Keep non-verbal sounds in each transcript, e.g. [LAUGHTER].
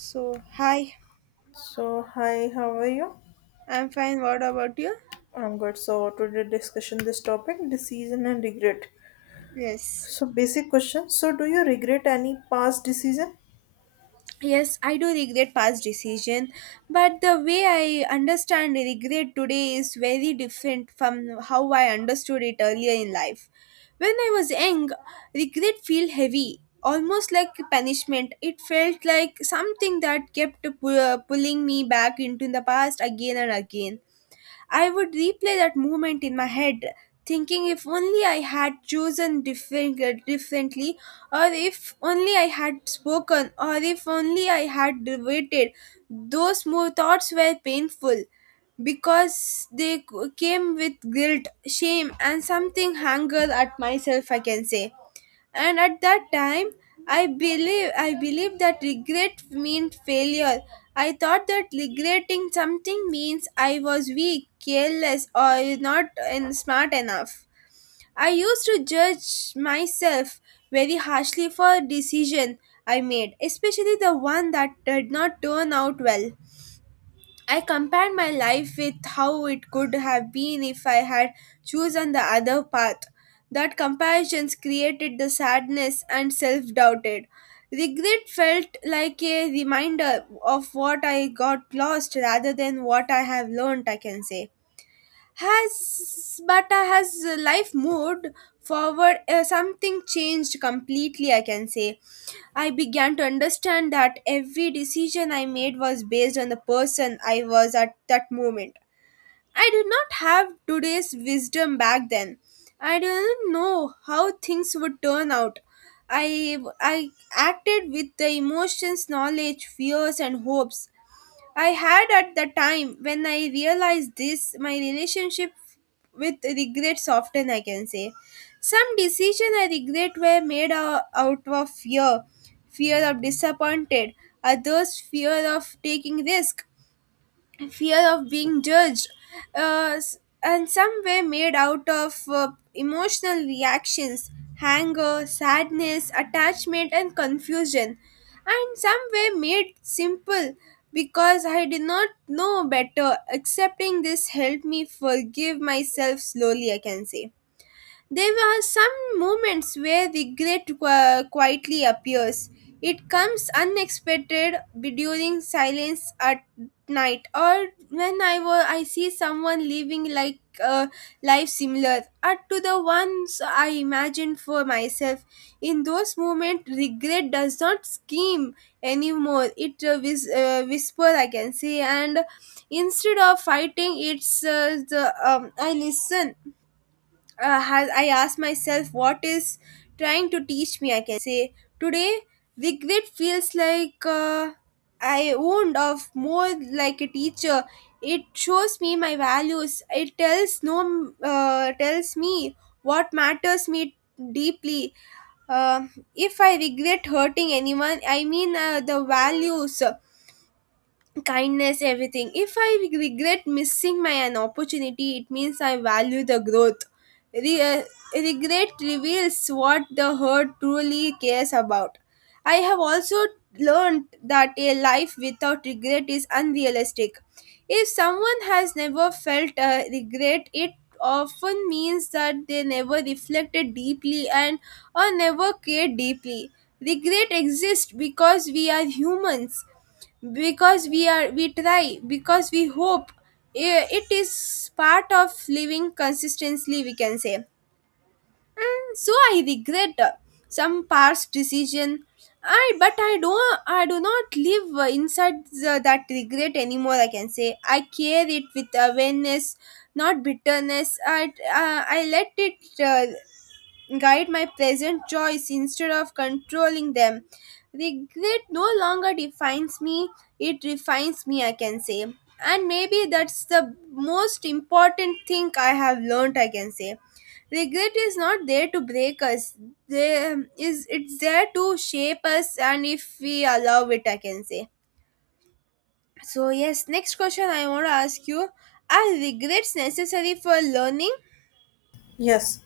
So, hi, So, hi, how are you? I'm fine. What about you? I'm good. So, today discussion this topic decision and regret. Yes. So, basic question. So, do you regret any past decision? Yes, I do regret past decision, but the way I understand regret today is very different from how I understood it earlier in life. When I was young, regret felt heavy, almost like punishment. It felt like something that kept pulling me back into the past again and again. I would replay that moment in my head, thinking if only I had chosen differently, or if only I had spoken, or if only I had waited. Those more thoughts were painful because they came with guilt, shame, and something anger at myself, I can say, and at that time I believe that regret meant failure. I thought that regretting something means I was weak, careless, or not and smart enough. I used to judge myself very harshly for decision I made, especially the one that did not turn out well. I compared my life with how it could have been if I had chosen the other path. That comparisons created the sadness and self doubted. Regret felt like a reminder of what I got lost rather than what I have learned, I can say. Has but has life moved forward? Something changed completely, I can say. I began to understand that every decision I made was based on the person I was at that moment. I did not have today's wisdom back then. I didn't know how things would turn out. I acted with the emotions, knowledge, fears and hopes I had at the time. When I realized this, my relationship with regret softened, I can say. Some decisions I regret were made out of fear, fear of disappointed, others fear of taking risk, fear of being judged, and some were made out of emotional reactions, anger, sadness, attachment, and confusion. And some were made simple because I did not know better. Accepting this helped me forgive myself slowly, I can say. There are some moments where regret quietly appears. It comes unexpected during silence at night, or when I see someone living like a life similar to the ones I imagined for myself. In those moments, regret does not scream anymore. It whisper, I can say, and instead of fighting, it's the I listen. Has I asked myself what is trying to teach me, I can say. Today, regret feels like, I owned of more like a teacher. It shows me my values. It tells no tells me what matters me deeply. Uh, if I regret hurting anyone, I mean the values, kindness, everything. If I regret missing my an opportunity, it means I value the growth. Re- uh, Regret reveals what the hurt truly cares about. I have also learned that a life without regret is unrealistic. If someone has never felt regret, it often means that they never reflected deeply and or never cared deeply. Regret exists because we are humans, because we try, because we hope. It is part of living consistently, we can say. So I regret some past decision. I but i don't i do not live inside that regret anymore, I can say. I care it with awareness, not bitterness. I let it guide my present choice instead of controlling them. Regret no longer defines me, it refines me, I can say. And maybe that's the most important thing I have learned, I can say. Regret is not there to break us. There is it's there to shape us, and if we allow it, I can say. So yes, next question I want to ask you. Are regrets necessary for learning? Yes.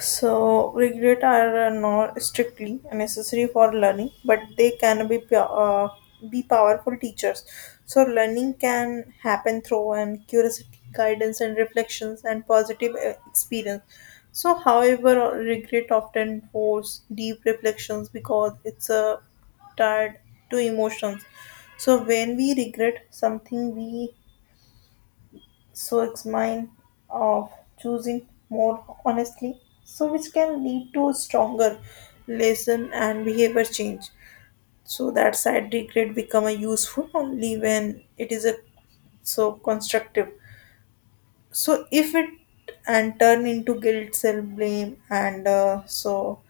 So, regret are not strictly necessary for learning, but they can be be powerful teachers. So, learning can happen through and curiosity, guidance, and reflections, and positive experience. So, however, regret often force deep reflections because it's a tied to emotions. So, when we regret something, we so it's mine of choosing more honestly, so which can lead to stronger lesson and behavior change. So that side regret become a useful only when it is a so constructive. So if it and turn into guilt, self blame, and so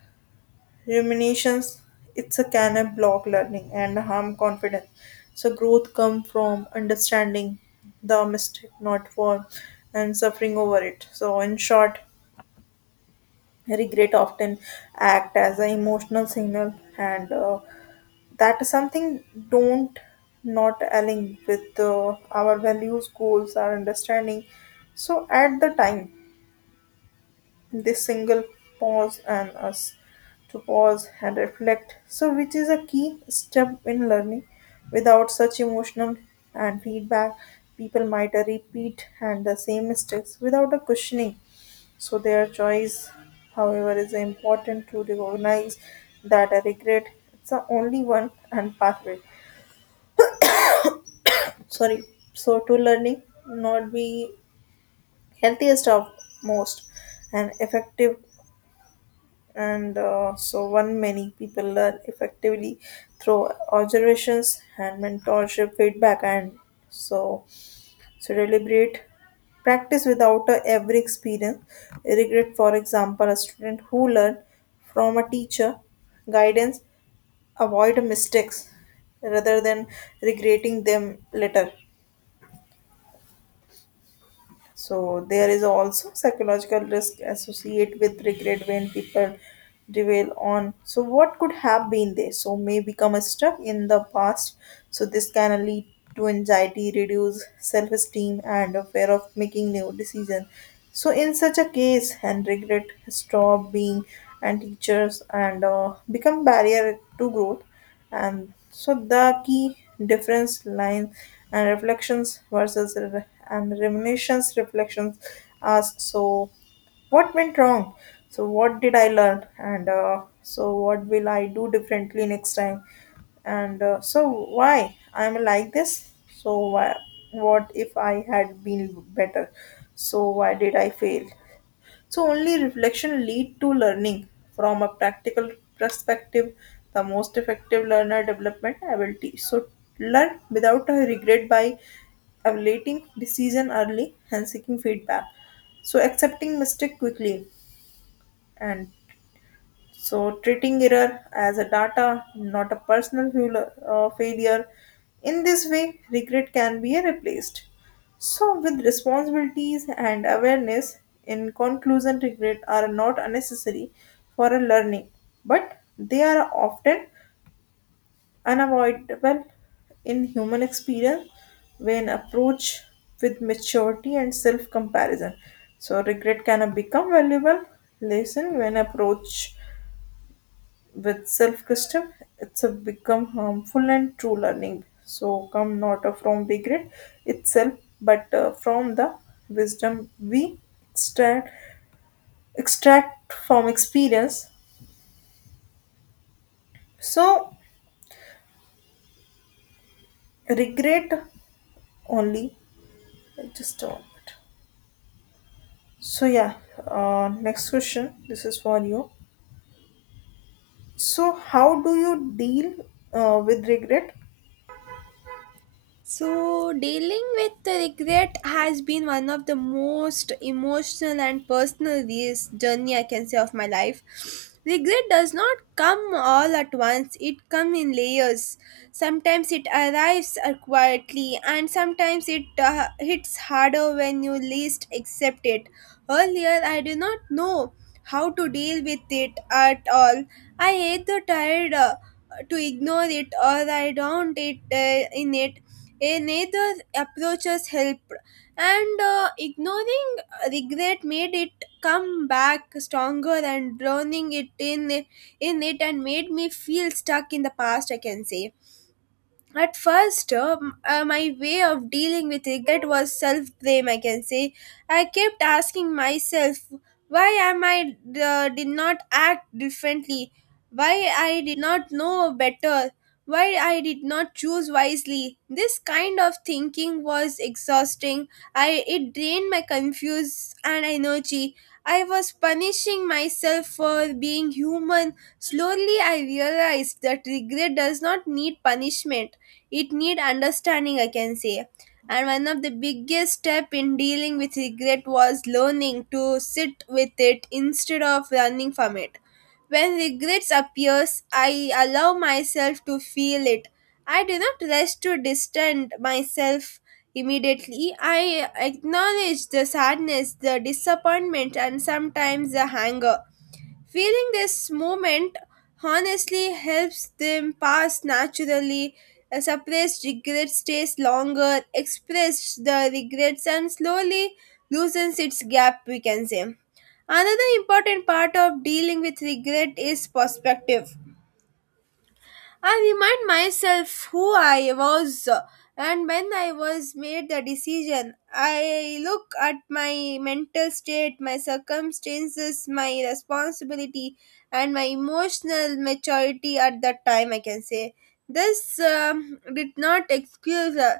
Ruminations, it's a can a block learning and harm confidence. So growth come from understanding the mistake, not war, and suffering over it. So in short, regret often act as an emotional signal, and that is something don't not align with our values, goals, our understanding. So at the time this single pause and us to pause and reflect, so which is a key step in learning. Without such emotional and feedback, people might repeat and the same mistakes without a questioning. So their choice, however, is important to recognize that a regret it's the only one and pathway. Sorry, so to learning not be healthiest of most and effective and so one many people learn effectively through observations and mentorship feedback and so so deliberate practice without every experience regret for example a student who learned from a teacher guidance avoid mistakes rather than regretting them later. So there is also psychological risk associated with regret when people dwell on so what could have been there. So may become stuck in the past. So this can lead to anxiety, reduce self-esteem, and a fear of making new decisions. So in such a case, and regret stop being and teachers and become barrier to growth and so the key difference line and reflections versus and reminiscence reflections ask so what went wrong, so what did I learn, and so what will I do differently next time, and so why I'm like this, so why, what if I had been better, so why did I fail, so only reflection lead to learning. From a practical perspective, the most effective learner development ability. So learn without a regret by evaluating decision early and seeking feedback. So accepting mistake quickly and so treating error as a data, not a personal failure. In this way, regret can be replaced. So with responsibilities and awareness, in conclusion, regret are not unnecessary for a learning, but they are often unavoidable in human experience when approached with maturity and self-comparison. So regret can become valuable lesson when approached with self custom it's a become harmful and true learning so come not from regret itself but from the wisdom we extract extract from experience so regret only just a moment so yeah, next question this is for you. So how do you deal with regret? So, dealing with the regret has been one of the most emotional and personal journey, I can say, of my life. Regret does not come all at once, it comes in layers. Sometimes it arrives quietly, and sometimes it hits harder when you least accept it. Earlier, I did not know how to deal with it at all. I either tried to ignore it, or I drowned it in it. A neither approaches help, and ignoring regret made it come back stronger, and drowning it in it and made me feel stuck in the past, I can say. At first, my way of dealing with regret was self blame, I can say. I kept asking myself, why am I did not act differently, why I did not know better, why I did not choose wisely. This kind of thinking was exhausting. I it drained my confused and energy. I was punishing myself for being human. Slowly, I realized that regret does not need punishment, it needs understanding, I can say. And one of the biggest steps in dealing with regret was learning to sit with it instead of running from it. When regrets appears, I allow myself to feel it. I do not rush to distance myself. Immediately, I acknowledged the sadness, the disappointment, and sometimes the anger. Feeling this moment honestly helps them pass naturally. A suppressed regret stays longer, express the regrets, and slowly loosens its gap, we can say. Another important part of dealing with regret is perspective. I remind myself who I was and when I was made the decision. I look at my mental state, my circumstances, my responsibility, and my emotional maturity at that time, I can say. This did not excuse uh,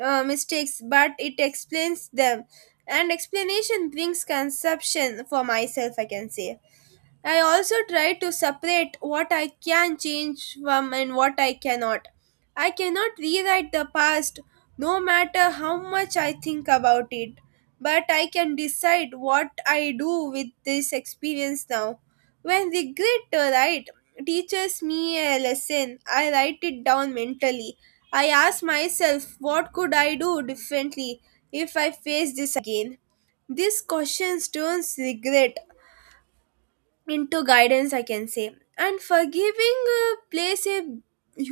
uh, mistakes, but it explains them. And explanation brings conception for myself, I can say. I also try to separate what I can change from and what I cannot. I cannot rewrite the past no matter how much I think about it, but I can decide what I do with this experience now. When regret to write teaches me a lesson, I write it down mentally. I ask myself, what could I do differently if I face this again? These questions turns regret into guidance, I can say. And forgiving plays a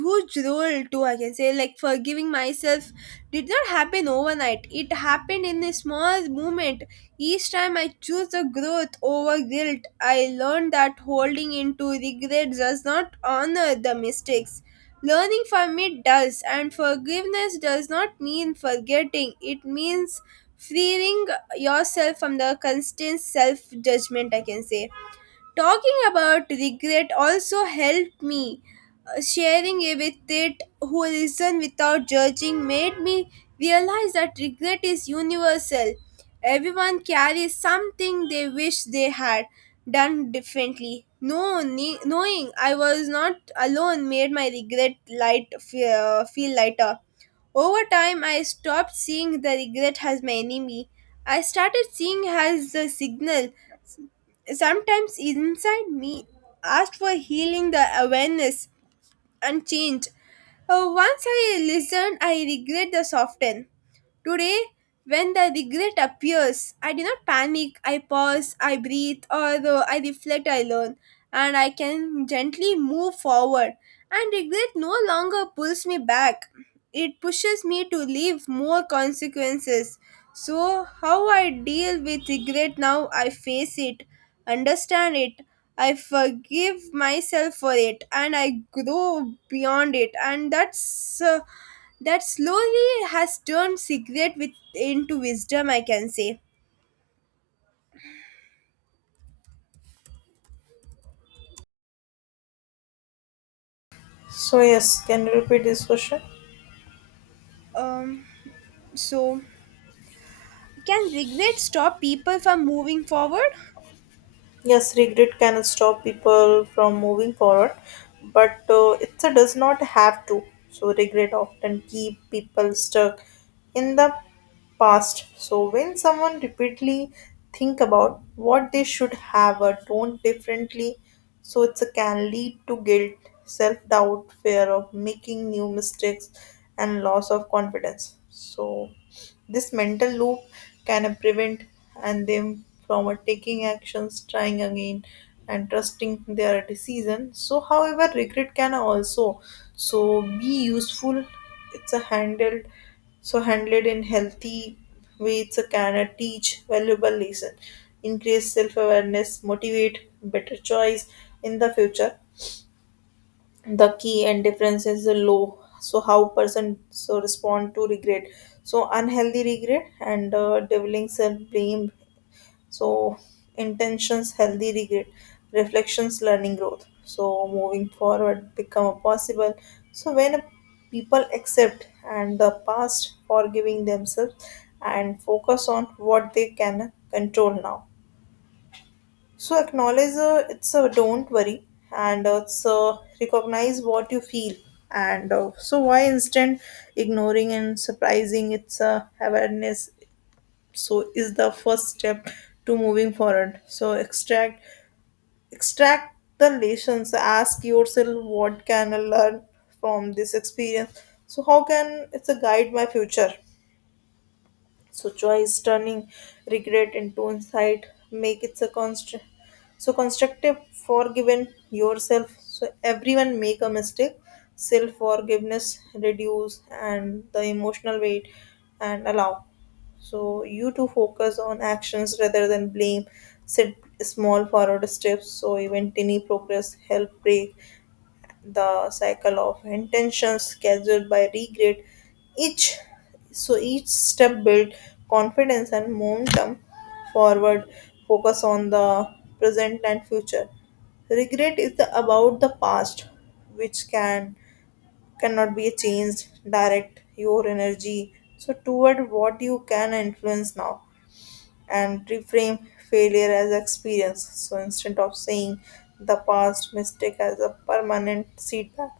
huge role too, I can say. Like, forgiving myself did not happen overnight, it happened in a small moment. Each time I choose the growth over guilt, I learned that holding into regret does not honor the mistakes, learning from it does. And forgiveness does not mean forgetting, it means freeing yourself from the constant self judgment, I can say. Talking about regret also helped me. Sharing it with it who listened without judging made me realize that regret is universal. Everyone carries something they wish they had done differently. No, ne- Knowing I was not alone made my regret feel lighter. Over time, I stopped seeing the regret as my enemy. I started seeing as a signal, sometimes inside me asked for healing, the awareness and change. Once I listened, I regret the soften. Today, when the regret appears, I do not panic. I pause, I breathe, or I reflect, I learn, and I can gently move forward. And regret no longer pulls me back. It pushes me to live more consequences. So, how I deal with regret now, I face it, understand it. I forgive myself for it, and I grow beyond it. And that slowly has turned regret with, into wisdom, I can say. So yes, can you repeat this question? Um, so, can regret stop people from moving forward? Yes, regret can stop people from moving forward, but it does not have to. So regret often keep people stuck in the past. So when someone repeatedly think about what they should have or don't differently, so it can lead to guilt, self-doubt, fear of making new mistakes, and loss of confidence. So this mental loop can prevent and them from taking actions, trying again, and trusting their decision. So, however, regret can also so be useful. It's a handled so handled in healthy way it's a can teach valuable lesson, increase self-awareness, motivate better choice in the future. The key and difference is the low so how person so respond to regret. So unhealthy regret and deviling self blame so intentions, healthy regret reflections learning growth so moving forward become a possible. So when people accept and the past forgiving themselves and focus on what they can control now, so acknowledge it's a don't worry, and it's recognize what you feel, and so why instant ignoring and surprising it's awareness, so is the first step to moving forward. So extract the lessons, ask yourself what can I learn from this experience, so how can it's a guide my future so choice, turning regret into insight, make it so constant, so constructive, forgiven yourself. So everyone make a mistake. Self forgiveness reduce and the emotional weight and allow. So you to focus on actions rather than blame. Set small forward steps so even tiny progress help break the cycle of intentions scheduled by regret. Each so each step build confidence and momentum forward. Focus on the present and future. Regret is the, about the past which can cannot be changed. Direct your energy so toward what you can influence now and reframe failure as experience. So instead of saying the past mistake as a permanent setback,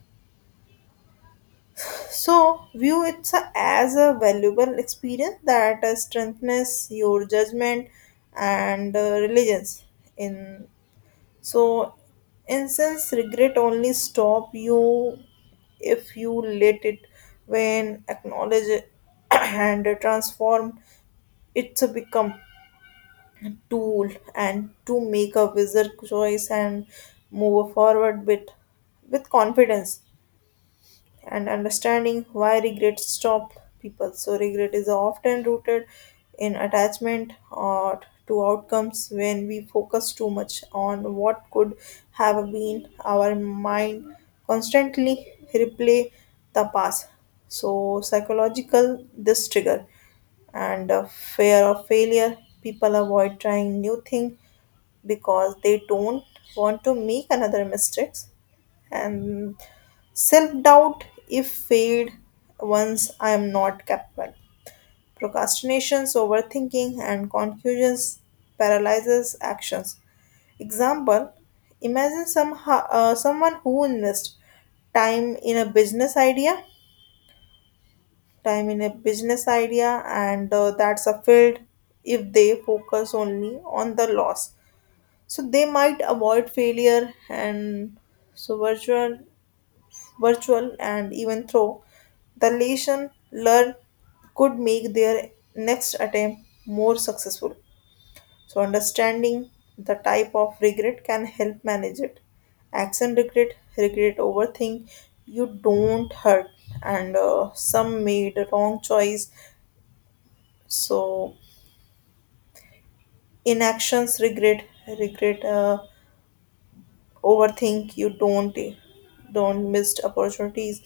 so view it as a valuable experience that strengthens your judgment and religions. In so, in sense, regret only stop you if you let it, when acknowledge [COUGHS] it [CLEARS THROAT] and transform, it's a become tool and to make a wiser choice and move forward with confidence and understanding why regret stop people. So regret is often rooted in attachment or to outcomes. When we focus too much on what could have been, our mind constantly replay the past. So psychological this trigger and fear of failure, people avoid trying new thing because they don't want to make another mistakes and self doubt, if fade once I am not capable. Procrastinations, overthinking, and confusions paralyzes actions. Example: imagine someone who invests time in a business idea, time in a business idea, and that's a field. If they focus only on the loss, so they might avoid failure and so virtual, and even through the lesson learned could make their next attempt more successful. So, understanding the type of regret can help manage it. Action regret, regret over thing you don't hurt, and some made a wrong choice. So, inactions regret, regret. Overthink you don't missed opportunities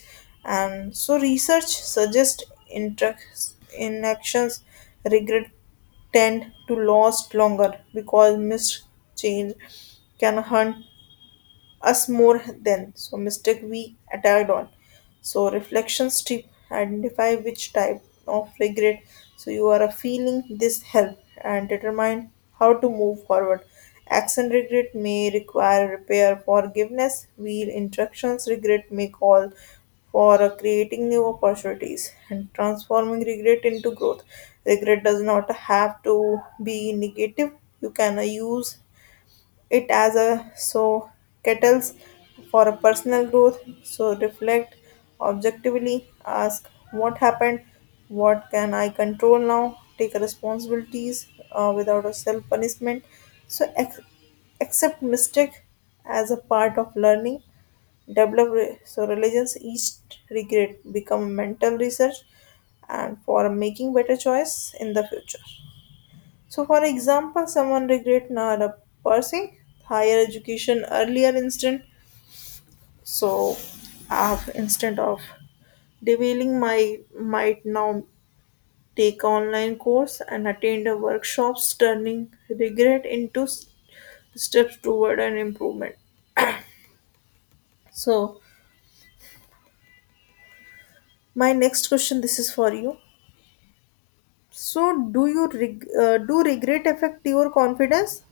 and so research suggests interacts inactions regret tend to last longer because missed change can hunt us more than so mistake we attacked on. So reflections tip, identify which type of regret so you are feeling, this help and determine how to move forward. Action regret may require repair forgiveness while instructions regret may call for creating new opportunities and transforming regret into growth. Regret does not have to be negative. You can use it as a so kettles for a personal growth. So reflect objectively, ask what happened, what can I control now, take responsibilities without a self punishment, so accept mistake as a part of learning, develop so religions. Each regret become mental research and for making better choice in the future. So, for example, someone regret not pursuing higher education earlier instead. So, instead of derailing my might now take online course and attend a workshops, turning regret into steps toward an improvement. So, my next question, this is for you. So, do you do regret affect your confidence?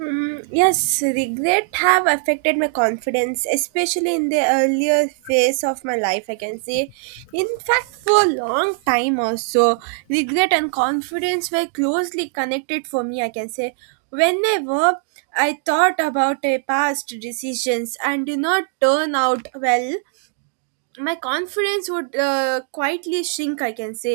Mm, yes, regret have affected my confidence, especially in the earlier phase of my life, I can say. In fact, for a long time also, regret and confidence were closely connected for me, I can say. Whenever I thought about a past decisions and did not turn out well, my confidence would quietly shrink, I can say.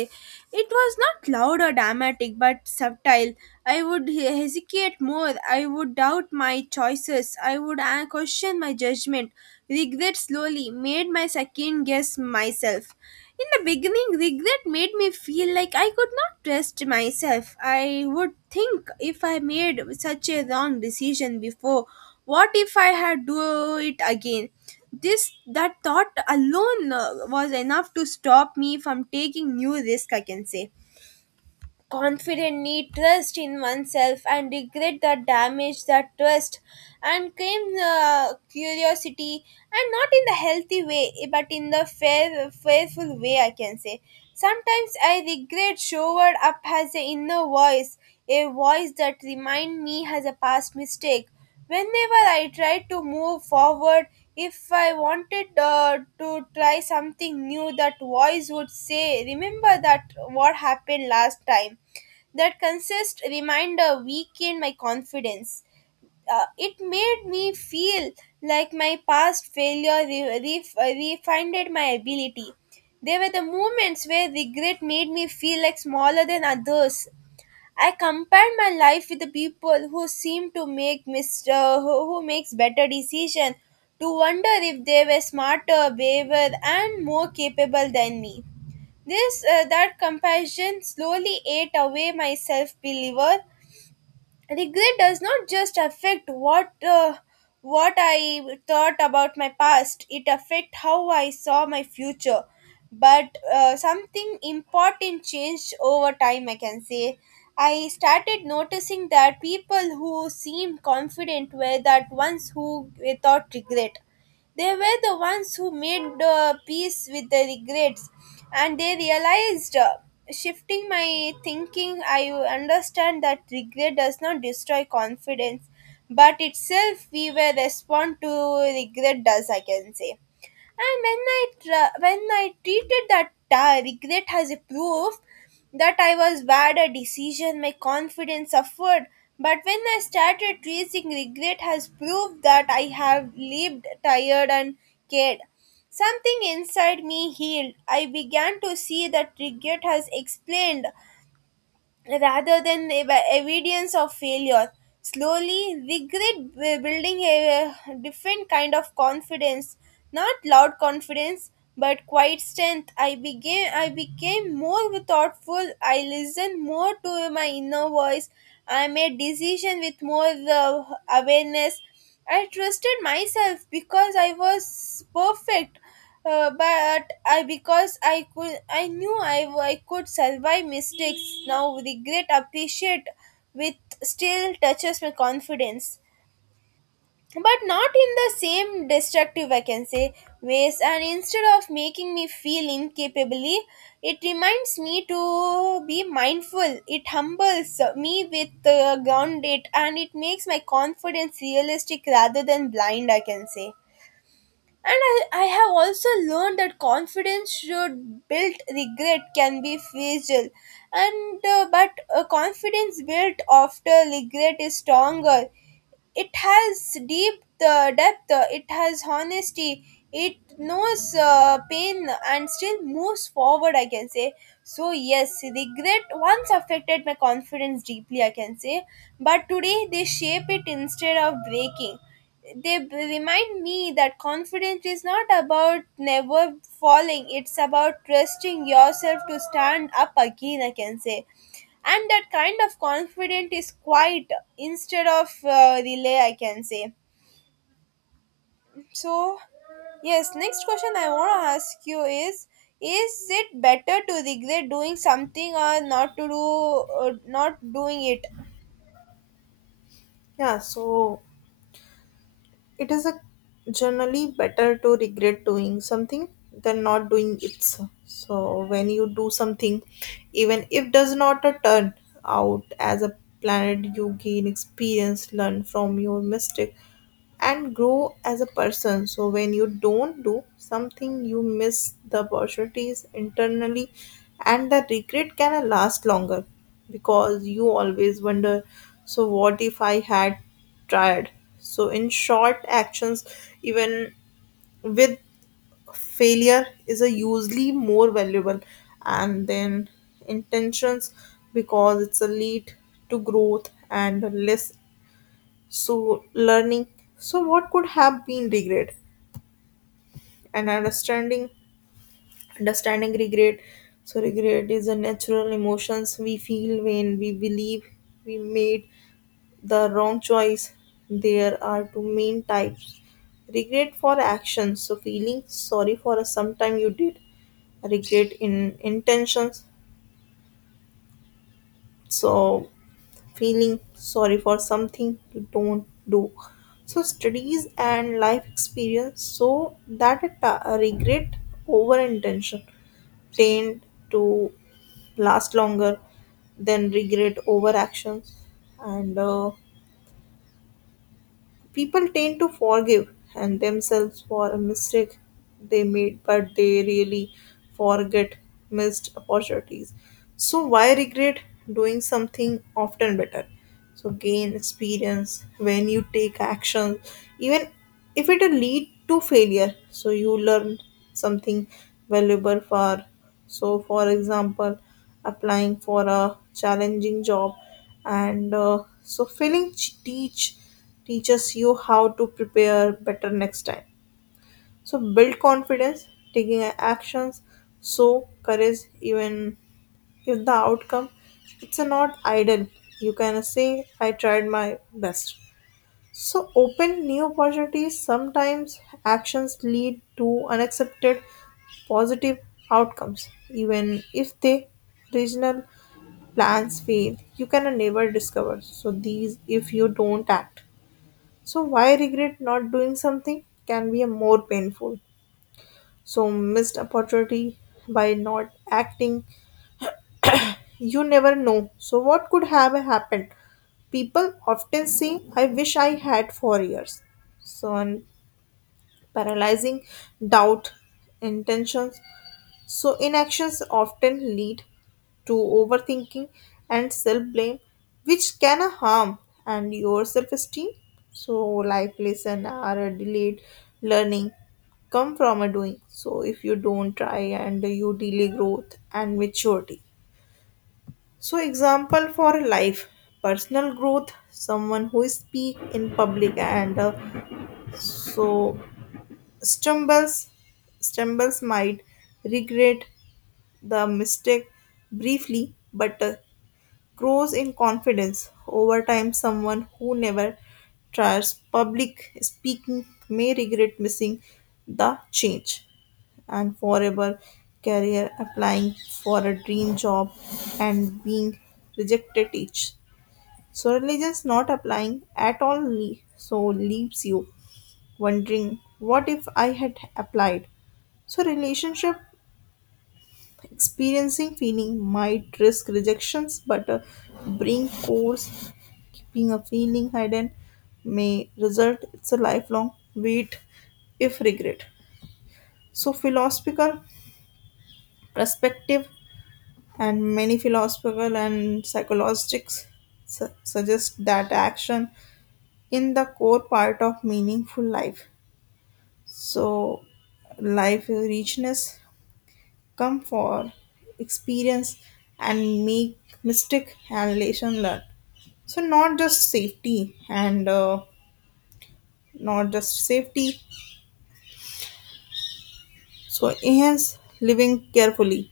It was not loud or dramatic but subtle. I would hesitate more, I would doubt my choices, I would question my judgment. Regret slowly made my second guess myself. In the beginning, regret made me feel like I could not trust myself. I would think, if I made such a wrong decision before, what if I had do it again? This that thought alone was enough to stop me from taking new risk, I can say. Confidently trust in oneself, and regret the damage that trust and came curiosity, and not in the healthy way but in the fair fearful way, I can say. Sometimes I regret showed up as an inner voice, a voice that remind me has a past mistake. Whenever I tried to move forward, if I wanted to try something new, that voice would say, remember that what happened last time. That consist reminder weakened my confidence. It made me feel like my past failure refined my ability. There were the moments where regret made me feel like smaller than others. I compare my life with the people who seem to make who makes better decision, to wonder if they were smarter, braver, and more capable than me. This that comparison slowly ate away my self believer. Regret does not just affect what I thought about my past, it affect how I saw my future. But something important changed over time, I can say. I started noticing that people who seemed confident were that ones who without regret. They were the ones who made peace with the regrets, and they realized. Shifting my thinking, I understand that regret does not destroy confidence, but itself we will respond to regret does, I can say. And when when I treated that regret as a proof that I was bad at decision, my confidence suffered. But when I started treating regret as proof that I have lived tired and cared, something inside me healed. I began to see that regret has explained rather than evidence of failure. Slowly, regret building a different kind of confidence, not loud confidence, but quiet strength. I became more thoughtful. I listened more to my inner voice. I made decision with more awareness. I trusted myself because I was perfect. But I because I could, I knew I could survive mistakes. Now regret appreciate with still touches my confidence, but not in the same destructive, I can say, ways. And instead of making me feel incapably, it reminds me to be mindful, it humbles me with grounded, and it makes my confidence realistic rather than blind, I can say. And I have also learned that confidence should built regret can be fragile, and but confidence built after regret is stronger. It has deep depth. It has honesty. It knows pain and still moves forward, I can say. So, yes, regret once affected my confidence deeply, I can say, but today they shape it instead of breaking. They remind me that confidence is not about never falling, it's about trusting yourself to stand up again, I can say. And that kind of confidence is quiet instead of relay, I can say. So yes, next question I want to ask you is it better to regret doing something or not to do not doing it? Yeah. So, it is a generally better to regret doing something than not doing it. So when you do something, even if does not a turn out as a planet, you gain experience, learn from your mistake, and grow as a person. So when you don't do something, you miss the opportunities internally, and the regret can last longer because you always wonder. So what if I had tried? So, in short, actions, even with failure, is a usually more valuable, and then intentions because it's a lead to growth and less so learning. So, what could have been regret and understanding? Understanding regret. So, regret is a natural emotions we feel when we believe we made the wrong choice. There are two main types: regret for actions, so feeling sorry for a sometime you did, regret in intentions, so feeling sorry for something you don't do. So, studies and life experience so that a a regret over intention tend to last longer than regret over actions, and people tend to forgive and themselves for a mistake they made, but they really forget missed opportunities. So why regret doing something often better? So gain experience when you take action, even if it will lead to failure. So you learn something valuable for. So for example, applying for a challenging job and so failing teaches you how to prepare better next time. So build confidence, taking actions, so courage even if the outcome it's a not ideal, you can say I tried my best. So open new opportunities. Sometimes actions lead to unaccepted positive outcomes, even if they original plans fail. You can never discover. So these if you don't act. So, why regret not doing something can be a more painful. So, missed opportunity by not acting, you never know. So, what could have happened? People often say, I wish I had 4 years. So, and paralyzing doubt, intentions, so, inactions often lead to overthinking and self blame, which can harm and your self esteem. So, life lesson are a delayed learning come from a doing. So, if you don't try and you delay growth and maturity. So, example for life personal growth, someone who speak in public and so stumbles stumbles might regret the mistake briefly but grows in confidence over time. Someone who never tries public speaking may regret missing the change and forever career, applying for a dream job and being rejected each so religions, not applying at all so leaves you wondering what if I had applied. So relationship, experiencing feeling might risk rejections, but a brain course keeping a feeling hidden may result it's a lifelong wait if regret. So philosophical perspective, and many philosophical and psychologists suggest that action in the core part of meaningful life. So life richness come for experience and make mistake and lesson learned, so not just safety and not just safety so enhance living carefully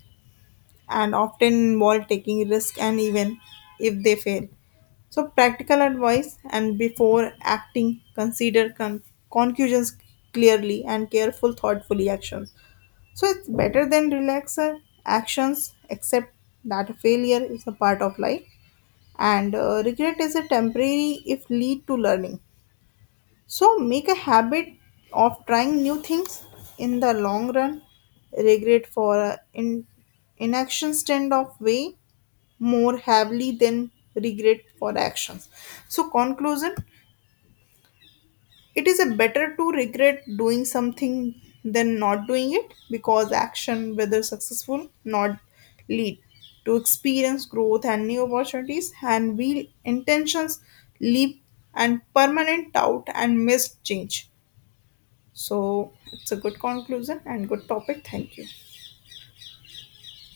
and often involve taking risk and even if they fail. So practical advice, and before acting consider conclusions clearly and careful thoughtfully action. So it's better than relaxer actions, except that failure is a part of life and regret is a temporary if lead to learning. So make a habit of trying new things. In the long run, regret for in inaction stand of way more heavily than regret for actions. So conclusion, it is a better to regret doing something than not doing it because action, whether successful, not lead to experience growth and new opportunities, and will intentions leap and permanent doubt and missed change. So it's a good conclusion and good topic. Thank you.